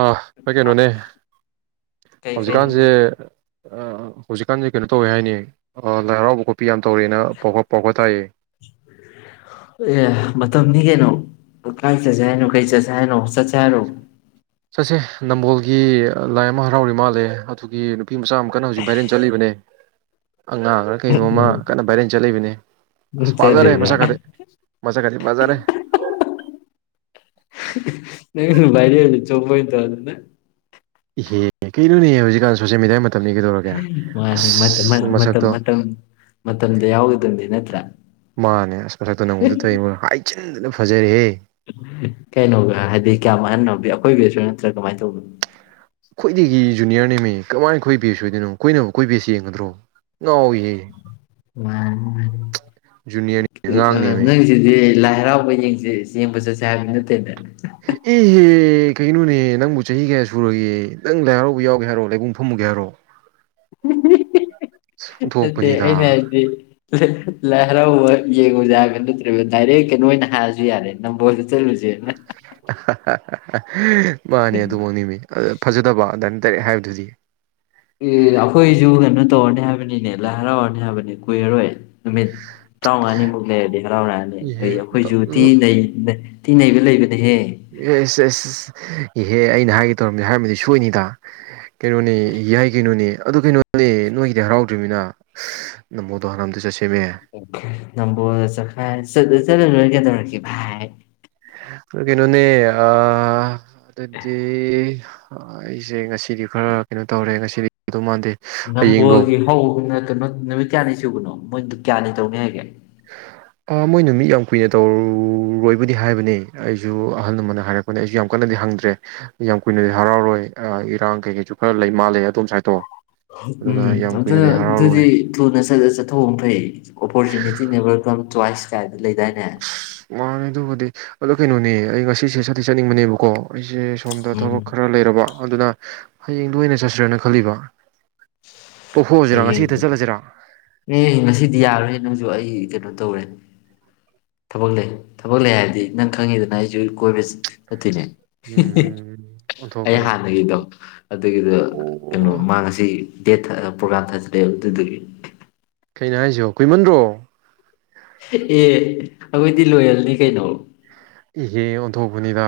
ꯑ ꯍꯣꯏ ꯀꯩꯅꯣꯅꯦ ꯀꯩ ꯀꯩ ꯍꯧꯖꯤꯛꯀꯥꯟꯁꯦ ꯍꯧꯖꯤꯛꯀꯥꯟꯁꯦ ꯀꯩꯅꯣ ꯇꯧꯋꯦ ꯍꯥꯏꯅꯤ ꯂꯥꯏ ꯍꯔꯥꯎꯕ ꯈꯣꯠ ꯄꯤ ꯌꯥꯝ ꯇꯧꯔꯦꯅ ꯄꯥꯎ ꯄꯥꯎꯕ ꯇꯥꯏꯌꯦ ꯑꯦ ꯃꯇꯝꯅꯤ ꯀꯩꯅꯣ ꯀꯥꯏ ꯆꯖꯥꯏꯅ ꯀꯩ ꯆꯖꯥꯏꯅꯣ ꯁꯆꯥ ꯍꯥꯏꯔꯣ ꯆꯠꯁꯦ ꯅꯝꯕꯣꯜꯒꯤ ꯂꯥꯏ ꯑꯃ ꯍꯔꯥꯎꯔꯤ ꯃꯥꯜꯂꯦ ꯑꯗꯨꯒꯤ ꯅꯨꯄꯤ ꯃꯆꯥ ꯑꯃꯛꯀꯟꯅ ꯍꯧꯖꯤꯛ ꯚꯥꯏꯔꯦꯜ ꯆꯠꯂꯤꯕꯅꯦ ꯑꯉꯥꯡ ꯈꯔ ꯀꯩꯅꯣꯝꯃ ꯀꯟꯅ ꯚꯥꯏꯔꯦꯟ ꯆꯠꯂꯛꯏꯕꯅꯦ ꯎꯝ ꯑꯁ ꯄꯥꯖꯔꯦ ꯆꯠꯂꯤꯕ꯭ꯔꯥ ꯃꯆꯥ ꯈꯇꯤ ꯃꯆꯥ ꯈꯥꯇꯤ ꯄꯥꯖꯔꯦ ꯔꯤ ꯆꯣꯄ ꯍꯣꯏꯠꯇ ꯑꯗꯨꯅ ꯑꯦꯍ ꯀꯩꯅꯣꯅꯦꯍ ꯍꯧꯖꯤꯛꯀꯥꯟ ꯁꯣꯁꯦꯜ ꯃꯦꯗꯤꯌꯥ ꯃꯥꯅꯤ ꯃ ꯃ ꯃꯁꯛꯇꯣ ꯃꯗ ꯌꯥꯎꯗꯗ ꯅꯠꯇ ꯃꯥꯅꯦ ꯑꯁ ꯃꯁꯛꯇꯣ ꯅꯪꯉꯣꯟꯗ ꯇꯧꯔꯤꯕ ꯐꯖꯔꯦꯍꯦ ꯀꯩꯅꯣꯒ ꯍꯥꯏꯗꯤ ꯀꯌꯥꯝ ꯃꯥꯟꯍꯟꯅꯣ ꯑꯩꯈꯣꯏꯕꯤꯁꯨ ꯅꯠꯇ꯭ꯔꯥ ꯀꯃꯥꯏꯅ ꯇꯧꯕꯅꯣ ꯑꯩꯈꯣꯏꯗꯒꯤ ꯖꯨꯅꯤꯌꯔꯅꯦꯦꯝꯃꯤ ꯀꯃꯥꯏꯅꯈꯣꯏ ꯕꯦꯁ ꯑꯣꯏꯗꯣꯏꯅꯣ ꯀꯣꯏꯅ ꯑꯩꯣꯏ ꯕꯦꯁ ꯌꯦꯡꯒꯗ꯭ꯔꯣ ꯉꯥꯎꯏꯍꯦ ꯖꯨꯅꯤꯌꯔꯅꯤ ꯑꯉꯥꯡꯅꯦꯃꯦ ꯁꯤꯗꯤ ꯍꯔꯥꯎꯕ ꯌꯦꯡꯁꯦ ꯌꯦꯡꯕ ꯆꯠꯁꯦ ꯍꯥꯏꯕ ꯅꯠꯇꯦꯅꯦ ꯏꯍꯦ ꯀ ꯀꯩꯅꯣꯅꯦ ꯅꯪꯕꯨ ꯆꯍꯤ ꯀꯌꯥ ꯁꯨꯔꯒꯦ ꯅꯪ ꯂꯥꯏ ꯍꯔꯥꯎꯕ ꯌꯥꯎꯒꯦ ꯍꯥꯏꯔꯣ ꯂꯥꯏꯕꯨꯡ ꯐꯝꯃꯨꯒꯦ ꯍꯥꯏꯔꯣ ꯎꯝ ꯑ ꯑꯣꯟꯊꯣꯛꯄꯅꯤꯗ ꯑꯩꯩꯅꯁꯗꯤ ꯂꯥꯏ ꯍꯔꯥꯎꯕ ꯌꯦꯡꯉꯨ ꯌꯥꯕ ꯅꯠꯇ꯭ꯔꯦꯕ ꯗꯥꯏꯔꯦꯛ ꯀꯩꯅꯣ ꯑꯣꯏꯅ ꯍꯥꯏꯔꯁꯨ ꯌꯥꯔꯦ ꯅꯝꯕꯣꯜꯗ ꯆꯠꯂꯨꯁꯦꯅ [inaudible] ꯃꯥꯅꯦ ꯑꯗꯨꯃꯛꯅꯤꯃꯤ ꯑ ꯐꯖꯗꯕ ꯑꯗꯨꯟ ꯇꯔꯦ ꯍꯥꯏꯕꯗꯨꯗꯤ ꯑꯦ ꯑꯩꯈꯣꯏꯁꯨ ꯀꯩꯅꯣ ꯇꯧꯔꯅꯤ ꯍꯥꯏꯕꯅꯤꯅꯦ ꯂꯥꯏ ꯍꯔꯥꯎꯔꯅꯤ ꯍꯥꯏꯕꯅꯤ ꯀꯨꯏꯔꯔꯣꯏ ꯅꯨꯃꯤꯠ ꯇꯔꯥꯃꯉꯥꯅꯤꯃꯨꯛ ꯂꯩꯔꯗꯤ ꯍꯔꯥꯎꯔꯑꯅꯤ ꯏꯍꯦ ꯑꯩ ꯑꯩꯈꯣꯏꯁꯨ ꯊꯤ ꯇꯤꯡꯉꯩꯕ ꯂꯩꯕ ꯑꯦ ꯏꯍꯦ ꯑꯩꯅ ꯍꯥꯏꯒꯦ ꯇꯧꯔꯝꯃꯤ ꯍꯥꯏꯔꯝꯃꯗꯤ ꯁꯣꯏꯅꯤꯗ ꯀꯩꯅꯣꯅꯦ ꯌꯥꯏ ꯀꯩꯅꯣꯅꯦ ꯑꯗꯨ ꯀꯩꯅꯣꯅꯦ ꯅꯣꯏꯒꯤꯗꯤ ꯍꯔꯥꯎꯗ꯭ꯔꯤꯕꯃꯤꯅ ꯅꯃꯣꯗꯣ ꯍꯔꯝꯗ ꯆꯠꯁꯤ ꯅꯝꯕꯣꯗ ꯆ ꯆ ꯆꯠꯣ ꯀꯦ ꯇꯧꯔꯛ ꯚꯥꯏ ꯀꯩꯅꯣꯅꯤ ꯑ ꯑꯗꯨꯗꯤ ꯍ ꯑꯩꯁꯦ ꯉꯁꯤꯗꯤ ꯈꯔ ꯀꯩꯅꯣ ꯇꯧꯔꯦ ꯉꯁꯤꯗꯤ ꯑꯗꯨ ꯃꯥꯟꯗꯦ ꯍꯌꯦꯡꯗꯣ ꯅꯝꯕꯣꯜꯒꯤ ꯍꯧ ꯅꯠꯇꯕ ꯅꯨꯃꯤꯠ ꯀꯌꯥꯅꯤ ꯁꯨꯕꯅꯣ ꯃꯣꯏꯗꯣ ꯀꯌꯥꯅꯤ ꯇꯧꯅꯦ ꯍꯥꯏꯒꯦ ꯑ ꯃꯣꯏ ꯅꯨꯃꯤꯠ ꯌꯥꯝ ꯀꯨꯏꯅ ꯇꯧꯔꯔꯣꯏꯕꯨꯗꯤ ꯍꯥꯏꯕꯅꯦ ꯑꯩꯁꯨ ꯑꯍꯜ ꯑꯃꯅ ꯍꯥꯏꯔꯛꯄꯅꯦ ꯑꯩꯁꯨ ꯌꯥꯝ ꯀꯟꯅꯗꯤ ꯍꯪꯗ꯭ꯔꯦ ꯌꯥꯝ ꯀꯨꯏꯅꯗꯤ ꯍꯔꯥꯎꯔꯣꯏ ꯑ ꯏꯔꯥꯡ ꯀꯩꯀꯩꯁꯨ ꯈꯔ ꯂꯩ ꯃꯥꯜꯂꯦ ꯑꯗꯣꯝ ꯁꯥꯏꯗꯇꯣ ꯍ ꯎꯝ ꯑꯗꯨꯅ ꯑꯗꯨꯗꯤ ꯊꯨꯅꯁ ꯁꯖꯆꯠꯊꯣꯛ ꯎꯝ ꯐꯩ ꯑꯣꯄꯣꯔꯆꯨꯅꯤꯇꯤ ꯅꯦꯕꯔ ꯀꯝ ꯇꯨꯋꯥꯏꯁ ꯀꯥꯏꯗ ꯂꯩꯗꯥꯏꯅꯦ ꯃꯥꯅꯦ ꯑꯗꯨꯕꯨꯗꯤ ꯑꯗꯣ ꯀꯩꯅꯣꯅꯦ ꯑꯩ ꯉꯁꯤꯁꯦ ꯆꯠꯇꯤ ꯆꯠꯅꯤꯡꯕꯅꯦꯕꯀꯣ ꯑꯩꯁꯦ ꯁꯣꯝꯗ ꯎꯝ ꯊꯕꯛ ꯈꯔ ꯂꯩꯔꯕ ꯑꯗꯨꯅ ꯍꯌꯦꯡꯗꯨ ꯑꯣꯏꯅ ꯆꯠꯁꯤꯔꯥꯅ ꯈꯜꯂꯤꯕ ꯇꯣꯛꯊꯣꯛꯑꯁꯤꯔꯥ ꯉꯁꯤ ꯍꯦꯛꯇ ꯍꯌꯦꯡꯗꯨ ꯆꯠꯂꯁꯤꯔꯥ ꯑꯦ ꯉꯁꯤꯗꯤ ꯌꯥꯔꯣꯏꯍꯦ ꯅꯪꯁꯨ ꯑꯩ ꯑꯩ ꯀꯩꯅꯣ ꯇꯧꯔꯦ ꯊꯕꯛ ꯂꯩ ꯊꯕꯛ ꯂꯩ ꯍꯥꯏꯕꯗꯤ ꯅꯪ ꯈꯪꯉꯤꯗꯅ ꯑꯩꯁꯨ ꯀꯣꯏꯕ ꯆꯠꯇꯣꯏꯅꯤ ꯍꯤꯍꯤ ꯎꯝ ꯑꯩ ꯑꯣꯟꯊꯣꯛꯄꯅꯤ ꯍꯥꯟꯅꯒꯤꯗꯣ ꯑꯗꯨꯒꯤꯗꯣ ꯀꯩꯅꯣ ꯑꯣ ꯃꯥ ꯉꯁꯤ ꯗꯦꯠ ꯊꯑ ꯄ꯭ꯔꯣꯒ꯭ꯔꯥꯝ ꯊꯥꯖꯜꯂꯛꯑꯦ ꯑꯗꯨꯗꯨꯒꯤ ꯀꯩꯅꯣ ꯍꯥꯏꯁꯤꯕꯣ ꯀꯨꯏꯃꯟꯗ꯭ꯔꯣ ꯑꯦ ꯑꯩꯈꯣꯏꯗꯤ ꯂꯣꯌꯦꯜꯅꯤ ꯀꯩꯅꯣ ꯏꯍꯦ ꯑꯣꯟꯊꯣꯛꯄꯅꯤꯗ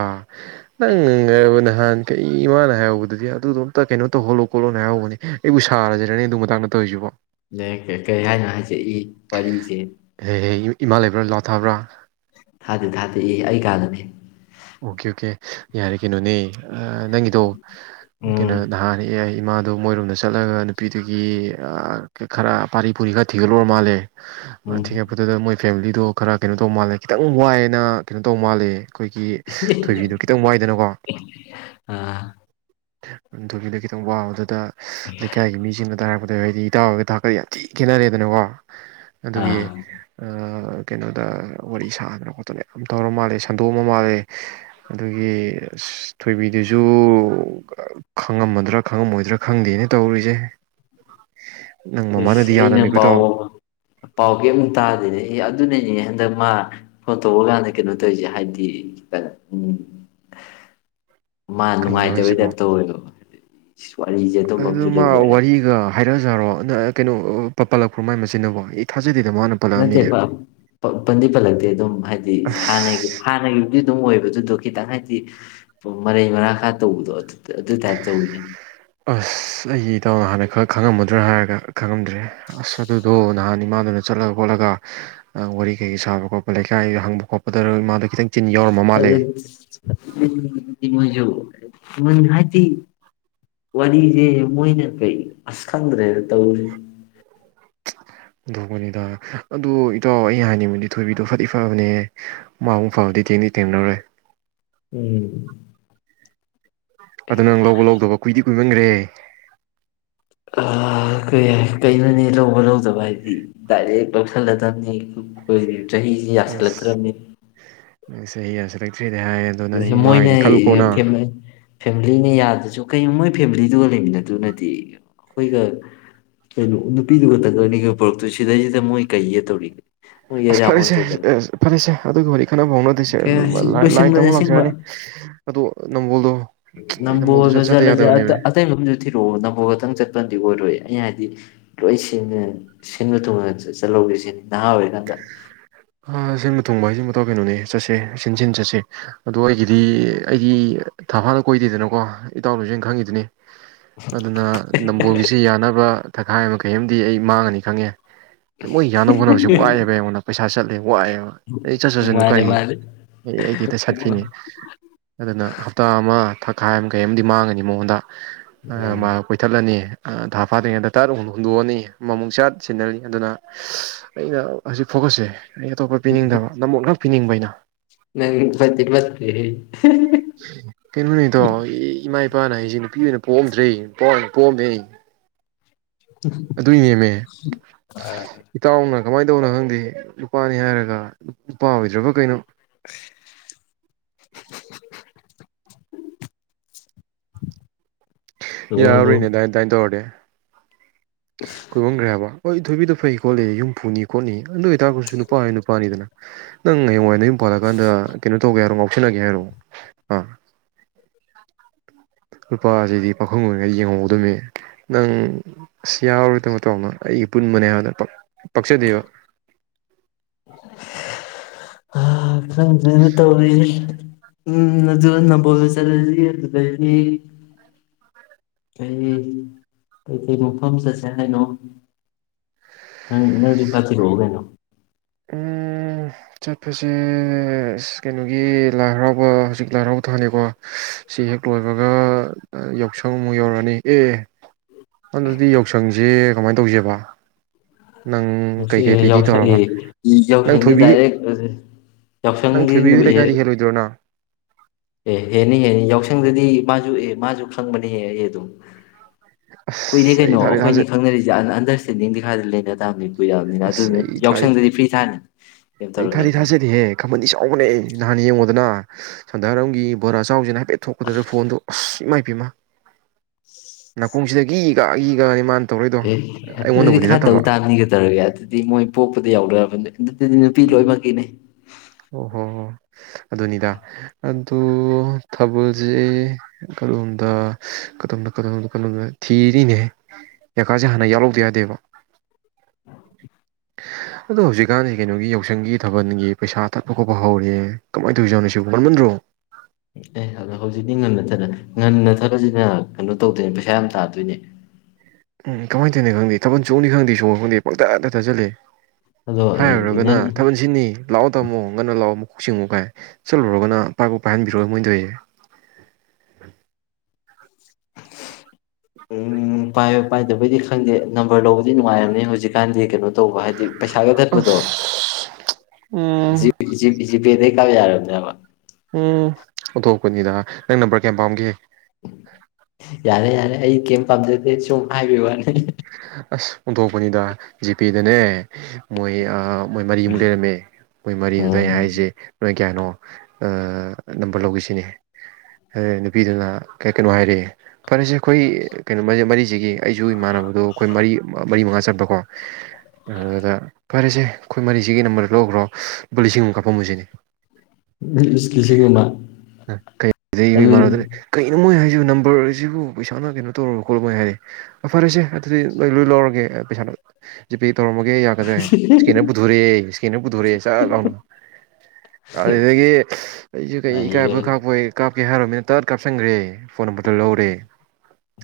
ꯅꯪꯅꯕꯨ ꯅꯍꯥꯟ ꯀꯩ ꯏꯃꯥꯥꯅ ꯍꯥꯏꯍꯧꯕꯗꯗꯤ ꯑꯗꯨꯗꯣ ꯑꯝꯇ ꯀꯩꯅꯣ ꯇꯧꯍꯜꯂꯣ ꯈꯣꯠꯂꯣꯅ ꯍꯥꯏꯍꯧꯕꯅꯦ ꯑꯩꯕꯨ ꯁꯥꯔꯁꯤꯔꯥꯅꯦ ꯑꯗꯨ ꯃꯇꯥꯡꯗ ꯇꯧꯔꯤꯁꯤꯕꯣ ꯅꯩ ꯀꯩ ꯀꯩ ꯍꯥꯏꯅꯣ ꯍꯥꯏꯁꯦ ꯏ ꯋꯥꯔꯤꯁꯦ ꯍꯦꯍꯦ ꯏꯃꯥ ꯂꯩꯕ꯭ꯔꯥ ꯂꯥꯎꯗ ꯊꯥꯕ꯭ꯔꯥ ꯊꯥꯗꯦ ꯊꯥꯗꯦ ꯏ ꯑꯩ ꯀꯥꯗꯅꯤ ꯑꯣꯀꯦ ꯑꯣꯀꯦ ꯌꯥꯔꯦ ꯀꯩꯅꯣꯅꯦ ꯑ ꯅꯪꯒꯤꯗꯣ ꯀꯩꯅꯣ ꯎꯝ ꯅꯍꯥꯟꯅꯦ ꯑꯩ ꯏꯃꯥꯗꯨ ꯃꯣꯏꯔꯣꯝꯗ ꯆꯠꯂꯒ ꯅꯨꯄꯤꯗꯨꯒꯤ ꯑ ꯈꯔ ꯄꯥꯔꯤ ꯄꯨꯔꯤ ꯈꯔ ꯊꯤꯒꯠꯂꯨꯔ ꯃꯥꯜꯂꯦ ꯑ ꯎꯝ ꯊꯤꯒꯠꯄꯗꯨꯗ ꯃꯣꯏ ꯐꯦꯃꯤꯂꯤꯗꯣ ꯈꯔ ꯀꯩꯅꯣ ꯇꯧ ꯃꯥꯜꯂꯦ ꯈꯤꯇꯪ ꯋꯥꯏꯌꯦꯅ ꯀꯩꯅꯣ ꯇꯧ ꯃꯥꯜꯂꯦ ꯑꯩꯈꯣꯏꯒꯤ ꯊꯣꯏꯕꯤꯗꯨ ꯈꯤꯇꯪ ꯋꯥꯏꯗꯅꯀꯣ ꯑꯥ ꯎꯝ ꯊꯣꯏꯕꯤꯗꯣ ꯈꯤꯇꯪ ꯋꯥꯕꯗꯨꯗ ꯂꯩꯀꯥꯏꯒꯤ ꯃꯤꯁꯤꯡꯅ ꯇꯥꯔꯛ ꯑꯗꯨꯗ ꯍꯥꯏꯗꯤ ꯏꯇꯥꯎ ꯍꯣꯏꯒ ꯊꯥꯛꯇꯣ ꯌꯥꯝ ꯊꯤ ꯈꯦꯠꯅꯔꯦꯗꯅꯀꯣ ꯑꯗꯨꯒꯤ ꯑꯥ ꯑ ꯀꯩꯅꯣꯗ ꯋꯥꯔꯤ ꯁꯥꯗꯅ ꯈꯣꯠꯇꯅ ꯌꯥꯝ ꯇꯧꯔ ꯃꯥꯜꯂꯦ ꯁꯟꯗꯣꯛꯑꯃ ꯃꯥꯜꯂꯦ ꯑꯗꯨꯒꯤ ꯑ ꯊꯣꯏꯕꯤꯗꯨꯁꯨ ꯈꯪꯉꯝꯃꯗ꯭ꯔꯥ ꯈꯪꯉꯝꯃꯣꯏꯗ꯭ꯔꯥ ꯈꯪꯗꯦꯅ ꯇꯧꯔꯤꯁꯦ ꯅꯪ ꯏꯁꯁ ꯃꯃꯥꯅꯗꯤ ꯑꯩꯅ ꯌꯥꯗꯃꯤꯀꯣ ꯄꯥꯎ ꯏꯇꯥꯎ ꯄꯥꯎ ꯀꯔꯤꯝꯇ ꯇꯥꯗꯦꯅꯦ ꯑꯦ ꯑꯗꯨꯅꯅꯦ ꯍꯟ ꯑꯗ ꯃꯥ ꯐꯣꯟ ꯇꯣꯛꯑ ꯀꯥꯟꯗ ꯀꯩꯅꯣ ꯇꯧꯔꯤꯁꯦ ꯍꯥꯏꯗꯤꯩꯅꯣ ꯎꯝ ꯃꯥ ꯀꯩꯅꯣ ꯅꯨꯡꯉꯥꯏꯇꯕꯩꯗ ꯍꯥꯏꯁꯤꯕꯣ ꯑꯦꯇ ꯑꯣꯏꯗꯣ ꯑꯗꯨ ꯃꯥ ꯋꯥꯔꯤꯒ ꯍꯥꯏꯔꯛꯑꯖꯥꯔꯣ ꯅ ꯀꯩꯅꯣ ꯄ ꯄꯜꯂꯛꯄ꯭ꯔꯣ ꯃꯥꯏ ꯃꯆꯤꯟꯅꯕꯣ ꯏ ꯊꯥꯖ ꯅꯠꯇꯦ ꯄꯟꯗꯤ ꯄꯜꯂꯛꯇꯦ ꯑꯗꯨꯝ ꯍꯥꯏꯗꯤ ꯍꯥꯟꯅꯒꯤ ꯑꯁ ꯍꯥꯟꯅꯒꯤꯕꯨꯗꯤ ꯑꯗꯨꯝ ꯑꯣꯏꯕꯗ ꯑꯗꯨꯗꯣ ꯈꯤꯇꯪ ꯍꯥꯏꯗꯤ ꯃꯔꯩ ꯃꯔꯥꯡ ꯈꯔ ꯇꯧꯕꯗꯣ ꯑꯗꯨ ꯇꯥꯏꯞ ꯇꯧꯋꯤꯅꯦ ꯑꯁ ꯑꯩ ꯏꯇꯥꯎꯅ ꯍꯥꯟꯅꯛ ꯈꯔ ꯈꯪꯉꯝꯃꯗ꯭ꯔꯥ ꯍꯥꯏꯔꯒ ꯈꯪꯉꯝꯗ꯭ꯔꯦ ꯑꯁ ꯑꯗꯨꯗꯣ ꯅꯍꯥꯟ ꯏꯃꯥꯗꯨꯅ ꯆꯠꯂ ꯈꯣꯠꯂꯒ ꯋꯥꯔꯤ ꯀꯩ ꯁꯥꯕ ꯈꯣꯠꯄ ꯂꯩꯀꯥꯏꯗ ꯍꯪꯕ ꯈꯣꯠꯄꯗ ꯏꯃꯥꯗ ꯈꯤꯇꯪ ꯆꯤꯟ ꯌꯥꯎꯔꯝꯕ ꯑꯗꯨ ꯃꯥꯜꯂꯦ ꯃꯖꯨ ꯃ ꯍꯥꯏꯗꯤ ꯋꯥꯔꯤꯁꯦ ꯃꯣꯏꯅ ꯀꯩ ꯑꯁ ꯈꯪꯗ꯭ꯔꯦꯅ ꯇꯧꯔꯤꯁꯦ ꯍꯊꯣꯛꯄꯅꯤꯗ ꯑꯗꯨ ꯏꯇꯥꯎ ꯑꯩꯅ ꯍꯥꯏꯅꯤꯡꯕꯗꯤ ꯊꯣꯏꯕꯤꯗꯣ ꯐꯗꯤ ꯐꯕꯅꯦ ꯃꯨꯡ ꯐꯥꯎꯗꯤ ꯊꯦꯡꯅꯤ ꯇꯦꯝꯅꯔꯣꯏ ꯎꯝ ꯑꯗꯨ ꯅꯪ ꯂꯧꯕ ꯂꯧꯗꯕ ꯀꯨꯏꯗꯤ ꯀꯨꯏꯃꯟꯈ꯭ꯔꯦ ꯀꯩ ꯀꯩꯅꯣꯅꯦ ꯂꯧꯕ ꯂꯧꯗꯕ ꯍꯥꯏꯗꯤ ꯗꯥꯏꯔꯦꯛ ꯂꯧꯧꯁꯜꯂꯗꯕꯅꯤ ꯀꯣꯏꯔꯦ ꯆꯍꯤꯁꯤ ꯌꯥꯁꯂꯈ꯭ꯔꯃꯤ ꯁ ꯆꯍꯤꯁꯔꯛ ꯃꯣꯏꯅ ꯐꯦꯃꯤꯂꯤꯅ ꯌꯥꯗ꯭ꯔꯁꯨ ꯀꯩ ꯃꯣꯏ ꯐꯦꯃꯤꯂꯤꯗꯨꯒ ꯂꯩꯃꯤꯟꯅꯗꯨꯅꯗꯤ ꯑꯩꯈꯣꯏꯒ ꯀꯩꯅꯣ ꯅꯨꯄꯤꯗꯨꯒ ꯇꯪꯒꯅꯤꯒ ꯄꯨꯣꯔꯛꯇꯨ ꯁꯤꯗꯩꯁꯤꯗ ꯃꯣꯏ ꯀꯩꯒ ꯇꯧꯔꯤꯒꯦ ꯃꯣꯏ ꯑꯁ ꯐꯔꯦꯁꯦ ꯌꯥꯄꯣꯟꯇꯦꯗꯅ ꯐꯔꯦꯁꯦ ꯑꯗꯨꯒꯤ ꯋꯥꯔꯤ ꯈꯟꯅꯅꯕ ꯍꯧꯅꯗꯣꯏꯁꯦ ꯂ ꯂꯣꯏꯁꯤꯟꯕꯅꯦ ꯑꯁꯦꯡꯕ ꯑꯩ ꯅꯝꯕꯣꯜꯗꯣ ꯅꯝꯕꯣꯜꯗ ꯆꯠꯇ ꯆꯠꯂꯁꯦ ꯌꯥꯗꯕꯅꯦꯃꯤ ꯑꯇꯩꯕꯝꯗꯨ ꯊꯤꯔꯛꯑꯣ ꯅꯝꯕꯣꯜ ꯈꯛꯇꯪ ꯆꯠꯄꯗꯤ ꯑꯣꯏꯔꯣꯏꯑ ꯑ ꯍꯥꯏꯗꯤ ꯂꯣꯏ ꯁꯤꯟꯕ ꯊꯨꯡꯉꯒ ꯆꯜꯍꯧꯒꯦ ꯁꯤꯅꯤ ꯅꯍꯥ ꯑꯣꯏꯋꯦ ꯗ ꯁꯤꯟꯕ ꯊꯨꯡꯕ ꯍꯥꯏꯁꯤ ꯃꯇꯥꯎ ꯀꯩꯅꯣꯅꯦ ꯆꯠꯁꯦ ꯆꯟꯁꯤꯟ ꯆꯠꯁꯦ ꯑꯗꯣ ꯑꯩꯒꯤꯗꯤ ꯑꯩꯒꯤ ꯊꯐꯥꯅ ꯀꯣꯏꯗꯦꯗꯅꯀꯣ ꯏꯇꯥꯎ ꯂꯨꯁꯤꯦꯟ ꯈꯪꯉꯤꯗꯨꯅꯤ ꯑꯗꯨꯅ ꯅꯝꯕꯣꯜꯒꯤꯁꯤ ꯌꯥꯅꯕ ꯊꯛꯈꯥꯏ ꯑꯃ ꯀꯩꯦꯝꯗꯤ ꯑꯩ ꯃꯥꯡꯉꯅꯤ ꯈꯪꯉꯦ ꯃꯣꯏ ꯌꯥꯅꯕ ꯍꯣꯠꯅꯕꯁꯤ ꯋꯥꯏꯑ ꯄꯩꯁꯥ ꯆꯠꯂꯤꯕ ꯋꯥꯏꯑꯦꯕ ꯑꯩ ꯆꯠ ꯆꯠꯁꯠꯅꯨ ꯃꯥꯅꯦ ꯀꯥꯏꯗꯦ ꯃꯥꯅꯦ ꯑꯩ ꯑꯩ ꯍꯦꯛꯇ ꯁꯠꯈꯤꯅꯤ ꯎꯝ ꯑꯗꯨꯅ ꯍꯞꯇꯥ ꯑꯃ ꯈꯥꯏ ꯑꯃ ꯀꯩ ꯑꯃꯗꯤꯗꯤ ꯃꯥꯡꯉꯅꯤ ꯃꯉꯣꯟꯗ ꯃꯥ ꯀꯣꯏꯇꯥꯂꯥꯅꯤ ꯊꯥ ꯐꯥꯗ꯭ꯔꯤꯉꯩꯗ ꯇꯔꯥꯛ ꯍꯨꯝ ꯍꯨꯟꯗꯣꯛꯑꯅꯤ ꯃꯃꯨꯡ ꯆꯥꯠ ꯁꯤꯟꯅꯅꯤ ꯑꯗꯨꯅ ꯑꯩꯅ ꯑꯁꯤ ꯐꯣꯀꯁꯁꯦ ꯑꯩ ꯑꯇꯣꯞꯄ ꯄꯤꯅꯤꯡꯗꯕ ꯅꯣ ꯄꯤꯅꯤꯡꯕꯩꯅ ꯅꯪ ꯐꯦ ꯃꯦ ꯀꯦꯟꯃꯅꯤ ꯇꯣ ꯏ ꯏꯃꯥꯏ ꯅꯨꯄꯥꯅ ꯑꯩꯁꯦ ꯅꯨꯄꯤ ꯑꯣꯏꯅ ꯄꯣꯝꯗ꯭ꯔꯦ ꯄꯣꯝꯃꯦ ꯑꯩ ꯑꯗꯨꯏ ꯅꯦꯝꯃꯦ ꯏꯇꯥꯎꯅ ꯀꯃꯥꯏꯅ ꯇꯧꯅꯣ ꯈꯪꯗꯦ ꯅꯨꯄꯥꯅꯤ ꯍꯥꯏꯔꯒ ꯅꯨꯄꯥ ꯑꯣꯏꯗ꯭ꯔꯕ ꯀꯩꯅꯣ ꯍꯜꯂꯣ ꯍꯜꯂꯣ ꯌꯥꯔꯨꯅꯦ ꯗꯥꯏꯟꯗꯥꯏꯅ ꯇꯧꯔꯅꯦꯦ ꯍꯣꯏꯕꯣꯡꯈ꯭ꯔꯦ ꯍꯥꯏꯕ ꯑꯊꯣꯏꯕꯤꯗ ꯐꯩ ꯈꯣꯠꯂꯤ ꯌꯨꯝ ꯄꯨꯨꯅꯤ ꯈꯣꯠꯅꯤ ꯅꯣꯏ ꯇꯥꯛꯄꯁꯨ ꯅꯨꯄꯥ ꯍ ꯅꯨꯄꯥꯅꯤꯗꯅ ꯅꯪ ꯍꯌꯦꯡꯋꯥꯏꯗ ꯌꯨꯝ ꯄꯥꯜꯂꯀꯥꯟꯗ ꯀꯩꯅꯣ ꯇꯧꯒꯦ ꯍꯥꯏꯔꯣ ꯉꯥꯎꯁꯟꯅꯒꯦ ꯍꯥꯏꯔꯣ ꯑꯥ ꯂꯨꯄꯥꯁꯤꯗꯤ ꯄꯥꯈꯪ ꯑꯣꯏꯔꯤꯉꯩ ꯌꯦꯡꯍꯧꯒꯗꯕꯅꯦ ꯅꯪ ꯑꯁ ꯌꯥꯎꯔꯣꯏ ꯇꯥꯃꯣ ꯇꯥꯃꯅꯣ ꯑꯩꯒꯤ ꯄꯨꯟꯕꯅꯦ ꯍꯥꯏꯅ ꯄ ꯄꯁꯤꯗꯕ [unintelligible] ꯎꯝ ꯪꯖꯅ ꯇꯧꯔꯤ ꯎꯝ ꯑꯗꯨ ꯅꯝꯕꯣꯜꯗ ꯆꯠꯂꯁꯤ ꯑꯗꯨꯗꯒꯤ ꯀꯩ ꯀꯩꯀꯩ ꯃꯣꯐꯝ ꯆꯠꯁꯦ ꯍꯥꯏꯅꯣ ꯅꯪ ꯅꯪꯁꯨ ꯀꯥꯞꯆꯤꯔꯛꯑꯣ ꯀꯩꯅꯣ ꯎꯝ ꯆꯠꯄꯁꯦ ꯀꯩꯅꯣꯒꯤ ꯂꯥꯏ ꯍꯔꯥꯎꯕ ꯍꯧꯖꯤꯛ ꯂꯥꯏ ꯍꯔꯥꯎꯕ ꯊꯥꯂꯀꯣ ꯁꯤ ꯍꯦꯛ ꯂꯣꯏꯕꯒ ꯌꯥꯎꯁꯪ ꯑꯃꯨꯛ ꯌꯧꯔꯛꯑꯅꯤ ꯑꯦ ꯑꯗꯨꯗꯤ ꯌꯥꯎꯁꯪꯁꯦ ꯀꯃꯥꯏꯅ ꯇꯧꯖꯦꯕ ꯌꯥꯎꯁꯛ ꯌꯥꯎꯁꯛ ꯅꯪ ꯌꯥꯎꯁꯪꯗꯤ ꯊꯣꯏꯕꯤ ꯗꯥꯏꯔꯦꯛ ꯅꯪ ꯌꯥꯎꯁꯪꯒꯤ ꯊꯣꯏꯕꯤꯒꯤ ꯅꯨꯃꯤꯠ ꯂꯩꯀꯥꯏꯗ ꯍꯦꯜꯂꯣꯏꯗ꯭ꯔꯣ ꯅꯪ ꯑꯦ ꯍꯦꯅꯤ ꯍꯦꯅꯤ ꯌꯥꯎꯁꯪꯗꯗꯤ ꯃꯥꯁꯨ ꯑꯦ ꯃꯥꯁꯨ ꯈꯪꯕꯅꯤ ꯑꯦ ꯑꯗꯨꯝ ꯀꯨꯏꯔꯩ ꯑꯁ ꯑꯩ ꯀꯩꯅꯣ ꯊꯥꯗꯤ ꯊꯥꯖ ꯑꯩꯈꯣꯏꯅꯤ ꯈꯪꯅꯔꯤꯁꯦ ꯑꯟꯗꯔꯁꯇꯦꯟꯗꯤꯡꯗꯤ ꯈꯔ ꯂꯩ ꯌꯦ ꯇꯕꯗꯤ ꯀꯨꯏ ꯌꯥꯕꯅꯤꯅ ꯑꯁ ꯑꯗꯨꯗꯨꯅ ꯑꯩ ꯊꯥꯗꯤ ꯌꯥꯎꯁꯪꯗꯗꯤ ꯐ꯭ꯔꯤ ꯊꯥꯅꯤ ꯀꯩꯝ ꯑꯩ ꯇꯧꯔꯣꯏ ꯊꯥꯗꯤ ꯀꯩꯝ ꯇꯧꯔꯣꯏ ꯊꯥꯖꯗꯤꯍꯦ ꯈꯥꯃꯟꯗꯤ ꯆꯥꯎꯕꯅꯦ ꯅꯍꯥꯟ ꯌꯦꯡꯉ ꯅ ꯁꯟꯗꯥꯔꯒꯤ ꯕꯣꯔꯥ ꯑꯆꯁꯤꯅ ꯍꯥꯏ ꯀꯀꯦ ꯊꯣꯛꯄꯗꯨꯗ ꯐꯣꯟꯗꯣ ꯑꯁꯃꯥꯏ ꯅꯥꯀꯣꯡꯁꯤꯒ ꯏꯒꯅꯤ ꯑꯦ ꯑꯗꯨꯗꯤ ꯈꯔ ꯇꯧ ꯇꯥꯡꯅꯤꯒ ꯇꯧꯔꯒꯦ ꯑꯗꯨꯗꯤ ꯃꯣꯏ ꯄꯣꯛꯄꯗ ꯌꯥꯎꯗ ꯊꯟ ꯑꯗꯨꯗꯤ ꯅꯨꯄꯤ ꯎꯝ ꯂꯣꯏꯃꯛꯀꯤꯅꯦ ꯑꯣ ꯍꯣ ꯍꯣꯏ ꯑꯗꯨꯅꯤꯗ ꯑꯗꯨ ꯊꯥꯕꯜꯁꯦ ꯀꯗꯣꯝꯗꯣꯝꯗꯝꯗꯣꯝꯗ ꯊꯤꯔꯤꯅꯦ ꯖꯀꯥꯁꯦ ꯍꯥꯟꯅ ꯌꯥꯎꯍꯧꯗ ꯌꯥꯗꯦꯕ ꯑꯗꯣ ꯍꯧꯖꯤꯛꯀꯥꯟꯁꯤ ꯀꯩꯅꯣꯒꯤ ꯌꯥꯎꯁꯪꯒꯤ ꯊꯥꯕꯜꯒꯤ ꯄꯩꯁꯥ ꯊꯠꯄ ꯈꯣꯠꯄ ꯍꯧꯔ ꯀꯃꯥꯏꯅ ꯇꯧꯔꯤꯖꯅꯣꯅꯣ ꯁꯤꯕꯨ ꯃꯟꯃꯟꯗ꯭ꯔꯣ ꯑꯦ ꯑꯣ ꯍꯧꯖꯤꯛꯇꯤ ꯉꯟꯅ ꯊꯔꯦ ꯉꯟꯅꯊꯔꯁꯤꯅ ꯀꯩꯅꯣ ꯇꯧꯗꯣꯏꯅꯦ ꯄꯩꯁꯥ ꯌꯥꯝ ꯇꯥꯗꯣꯏꯅꯦ ꯎꯝ ꯀꯃꯥꯏꯅ ꯇꯧꯅꯣ ꯈꯪꯗꯦ ꯊꯥꯟ ꯆꯣꯡꯅꯤ ꯈꯪꯗꯦ ꯁꯣꯡꯅꯣ ꯈꯪꯗꯦ ꯄꯪꯊ ꯇꯛꯊꯠ ꯆꯠꯂꯦ ꯑꯗꯣ ꯍꯥꯏꯔꯨꯔꯒꯅ ꯉꯟ ꯊꯥꯃꯟ ꯁꯤꯅꯤ ꯂꯥꯛꯑꯣ ꯇꯥꯃꯣ ꯉꯟꯅ ꯂꯥꯛꯑꯣꯨ ꯀꯣꯛ ꯆꯤꯡꯉꯨ ꯀꯥꯏ ꯆꯠꯂꯨꯔꯒꯅ ꯄꯥꯏꯈ ꯄꯥꯏꯍꯟꯕꯤꯔꯛꯑꯣ ꯃꯣꯏꯗꯁꯦ ꯎꯝ ꯄꯥꯏ ꯄꯥꯏꯗꯕꯩꯗꯤ ꯈꯪꯗꯦ ꯅꯝꯕꯔ ꯂꯧꯕꯗꯤ ꯅꯨꯡꯉꯥꯏꯔꯝꯅꯤ ꯍꯧꯖꯤꯛꯀꯥꯟꯗꯤ ꯀꯩꯅꯣ ꯇꯧꯕ ꯍꯥꯏꯗꯤ ꯄꯩꯁꯥꯒ ꯀꯠꯄꯗꯣ ꯑꯁ ꯎꯝ ꯄꯗ ꯀꯥ ꯌꯥꯔꯔꯕꯗꯕ ꯎꯝ ꯑꯣꯊꯣꯛꯄꯅꯤꯗ ꯅꯪ ꯅꯝꯕꯔ ꯀꯌꯥꯝ ꯄꯥꯝꯒꯦ ꯌꯥꯔꯦ ꯌꯥꯔꯦ ꯑꯩ ꯀꯩꯝ ꯄꯥꯝꯖꯗꯦ ꯁꯨꯝ ꯍꯥꯏꯕ ꯋꯥꯅꯤ ꯑꯁ ꯑꯣꯟꯊꯣꯛꯄꯅꯤꯗ ꯖꯤꯄꯦꯗꯅꯦ ꯃꯣꯏ ꯃꯣꯏ ꯃꯔꯤꯃꯨꯛ ꯂꯩꯔꯝꯃꯦ ꯃꯣꯏ ꯃꯔꯤꯗꯨꯗ ꯑꯩ ꯎꯝ ꯍꯥꯏꯔꯤꯁꯦ ꯅꯣꯏ ꯀꯌꯥꯅꯣ ꯅꯝꯕꯔ ꯂꯧꯈꯤꯁꯤꯅꯦ ꯅꯨꯄꯤꯗꯨꯅ ꯀꯩꯅꯣ ꯍꯥꯏꯔꯛꯑꯦ ꯐꯔꯦꯁꯦ ꯑꯩꯈꯣꯏ ꯀꯩꯅꯣꯦ ꯃꯔꯤꯁꯤꯒꯤ ꯑꯩꯁꯨ ꯏꯃꯥꯟꯅꯕ ꯑꯩꯈꯣꯏ ꯃꯔꯤ ꯃꯔꯤ ꯃꯉꯥ ꯆꯟꯄꯀꯣ ꯑꯗꯨꯗ ꯐꯔꯦꯁꯦ ꯑꯩꯈꯣꯏ ꯃꯔꯤꯁꯤꯒꯤ ꯅꯝꯕꯔꯗ ꯂꯧꯈ꯭ꯔꯣ ꯂꯨꯄꯥ ꯂꯤꯁꯤꯡ ꯑꯃꯨꯛ ꯀꯥꯞꯄꯝꯕꯁꯤꯅꯤ ꯀꯤꯁꯤꯒꯨꯝꯕ ꯑꯗꯨ ꯁꯤꯕꯨ ꯅꯝꯕꯔꯁꯤꯕꯨ ꯄꯩꯁꯥꯅ ꯀꯩꯅꯣ ꯇꯧꯔꯒ ꯈꯣꯠꯂꯥꯏ ꯍꯥꯏꯔꯦ ꯑ ꯐꯔꯁꯦ ꯑꯗꯨꯗꯤ ꯅꯣꯏ ꯂꯣꯏ ꯂꯧꯔꯒꯦ ꯄꯩꯁꯥꯅ ꯖꯤꯄꯤꯦ ꯇꯧꯔꯝꯃꯒꯦ ꯌꯥꯒꯗ꯭ꯔꯦ ꯏꯁꯀꯦꯟꯅꯔ ꯄꯨꯊꯣꯔꯛꯑꯦ ꯏꯁꯀꯦꯟꯅꯔ ꯄꯨꯊꯣꯔꯛꯑꯦ ꯆꯥꯛ ꯂꯥꯎꯅ ꯑꯗꯨꯗꯒꯤ ꯑꯩꯁꯨ ꯀꯩ ꯅꯩꯔꯦ ꯏꯀꯥꯏꯕ ꯀꯥꯞꯄ ꯀꯥꯞ ꯀꯦ ꯍꯥꯏꯔꯕ ꯃꯤꯅꯠ ꯇꯠ ꯀꯥꯞꯁꯤꯟꯈ꯭ꯔꯦ ꯐꯣꯟ ꯅꯝꯕꯔꯗ ꯂꯧꯔꯦ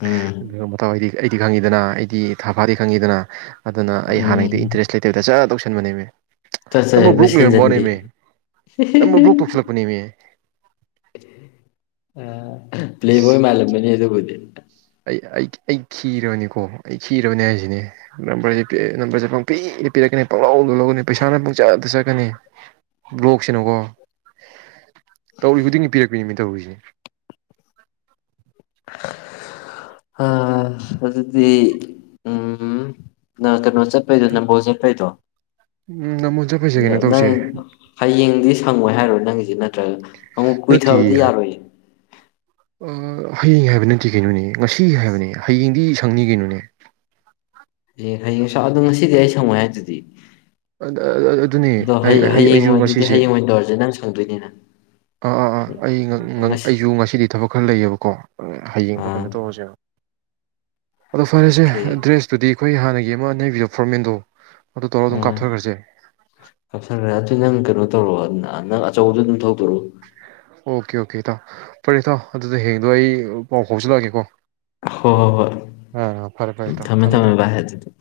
ꯎꯝ ꯃꯊꯋꯥꯗꯤ ꯑꯩꯗꯤ ꯈꯪꯉꯤꯗꯅ ꯑꯩꯗꯤ ꯊꯥ ꯐꯥꯗꯤ ꯈꯪꯉꯤꯗꯅ ꯑꯗꯨꯅ ꯑꯩ ꯎꯝ ꯍꯥꯟꯅꯩꯗꯤ ꯏꯟꯇꯔꯦꯁ ꯂꯩꯇꯕꯗ ꯆ ꯇꯧꯁꯤ ꯟ ꯃꯅꯦꯩꯅꯦ ꯆꯠ ꯆꯠ ꯅꯝꯕ ꯍꯦꯛꯇ ꯕ꯭ꯔꯣꯛ ꯂꯩꯔꯝꯕ ꯁꯤꯟꯖꯟꯕꯤ ꯅꯃꯦ ꯅꯝꯕ ꯕ꯭ꯂꯣꯛ ꯇꯧꯁꯤꯤꯜꯂꯛꯄꯅꯦꯃꯦ ꯑ ꯄ꯭ꯂꯕꯣꯏ ꯑꯁ ꯑꯩ ꯃꯂꯃꯅꯤꯗꯕꯨꯗꯤ ꯑꯩ ꯑꯩ ꯀꯤꯔꯕꯅꯤꯀꯣ ꯑꯩ ꯊꯤꯔꯕꯅꯦ ꯍꯥꯏꯁꯤꯅꯦ ꯅꯝꯕꯔꯁꯦ ꯅꯝꯕꯔꯁꯦ ꯄꯪꯄꯤꯗꯤ ꯄꯤꯔꯛꯀꯅꯤ ꯄꯪꯂꯥꯎ ꯂꯧꯒꯅꯤꯩꯁꯥꯅ ꯄꯨꯡꯆꯥꯗ ꯆ ꯀꯅꯤ ꯕ꯭ꯂꯣꯛꯁꯤꯅꯨꯀꯣ ꯇꯧꯔꯔꯤ ꯈꯨꯗꯤꯡꯒꯤ ꯄꯤꯔꯛꯄꯅꯤꯃꯤ ꯇꯧꯔꯨꯔꯤꯁꯤꯦ ꯑꯗꯨꯗꯤ ꯎꯝ ꯀꯩꯅꯣ ꯆꯖꯄ ꯅ ꯣ ꯆꯠꯄꯩꯗꯣ ꯎꯝ ꯅꯃꯣꯟ ꯆꯠꯄꯩꯁꯦ ꯀꯩꯅꯣ ꯇꯧꯁꯦ ꯅꯪ ꯍꯌꯦꯡꯗꯤ ꯁꯪꯉꯣꯏ ꯍꯥꯏꯔꯣꯏ ꯅꯪꯒꯤꯁꯤ ꯅꯠꯇ꯭ꯔꯒ ꯑꯃꯨꯛ ꯀꯨꯏꯊꯕꯗꯤ ꯅꯠꯇꯦꯌꯦ ꯌꯥꯔꯣꯏꯌꯦ ꯍꯌꯦꯡ ꯍꯥꯏꯕ ꯅꯠꯇꯦ ꯀꯩꯅꯣꯅꯦ ꯉꯁꯤ ꯍꯥꯏꯕꯅꯦ ꯍꯌꯦꯡꯗꯤ ꯁꯪꯅꯤ ꯀꯩꯅꯣꯅꯦ ꯍꯌꯦꯡ ꯍꯌꯦꯡꯁ ꯑꯗꯣ ꯉꯁꯤꯗꯤ ꯑꯩ ꯁꯪꯉꯣꯏ ꯍꯥꯏꯗꯨꯗꯤ ꯑꯗꯨꯅꯤ ꯑꯗꯣ ꯍꯌꯦ ꯍꯌꯦꯡ ꯑꯩꯁꯨ ꯑꯣꯏ ꯑꯗꯨꯗꯤ ꯉꯁꯤꯁꯦ ꯍꯌꯦꯡ ꯑꯣꯏꯅ ꯇꯧꯔꯁꯦ ꯅꯪ ꯁꯪꯗꯣꯏꯅꯤꯅ ꯑꯥ ꯑꯥ ꯑꯥ ꯑꯩ ꯉꯁꯤ ꯑꯩꯁꯨ ꯉꯁꯤꯗꯤ ꯊꯕꯛ ꯈꯔ ꯂꯩꯌꯦꯕꯀꯣ ꯍꯌꯦꯡꯗꯣ ꯀꯩꯅꯣ ꯑꯥ ꯇꯧꯔꯁꯦꯣ ꯑꯗꯣ ꯐꯔꯦꯁꯦ ꯑꯣꯀꯦ ꯑꯦꯗ꯭ꯔꯦꯁꯇꯨꯗꯤ ꯑꯩꯈꯣꯏ ꯍꯥꯟꯅꯒꯤ ꯏꯦꯝ ꯑꯃ ꯅꯩꯕꯤꯌꯣ ꯐꯣꯔꯃꯦꯟꯗꯣ ꯑꯗꯨ ꯇꯂꯣꯗꯣꯡ ꯀꯞꯁꯟꯈ꯭ꯔꯦ ꯑꯗꯨꯏ ꯅꯪ ꯀꯩꯅꯣ ꯇꯧꯔꯣꯑꯣ ꯑ ꯆꯧ ꯊꯣꯛ ꯑꯣꯀꯦ ꯑꯣꯀꯦ ꯊ ꯐꯔꯦ ꯊꯣ ꯑꯗꯨꯗ ꯍꯡꯗꯣ ꯑꯩ ꯄꯥꯎ ꯐꯥꯎꯖꯤꯜꯂꯛꯑꯒꯦꯀꯣ ꯍꯣ ꯍꯣꯏ ꯍꯣꯏ ꯑꯥ ꯐꯔꯦ ꯐꯔꯦ ꯎ ꯏꯇꯥꯎ ꯊꯃꯦ ꯊꯝꯃꯦ ꯍꯥꯏꯔ ꯑꯗꯨ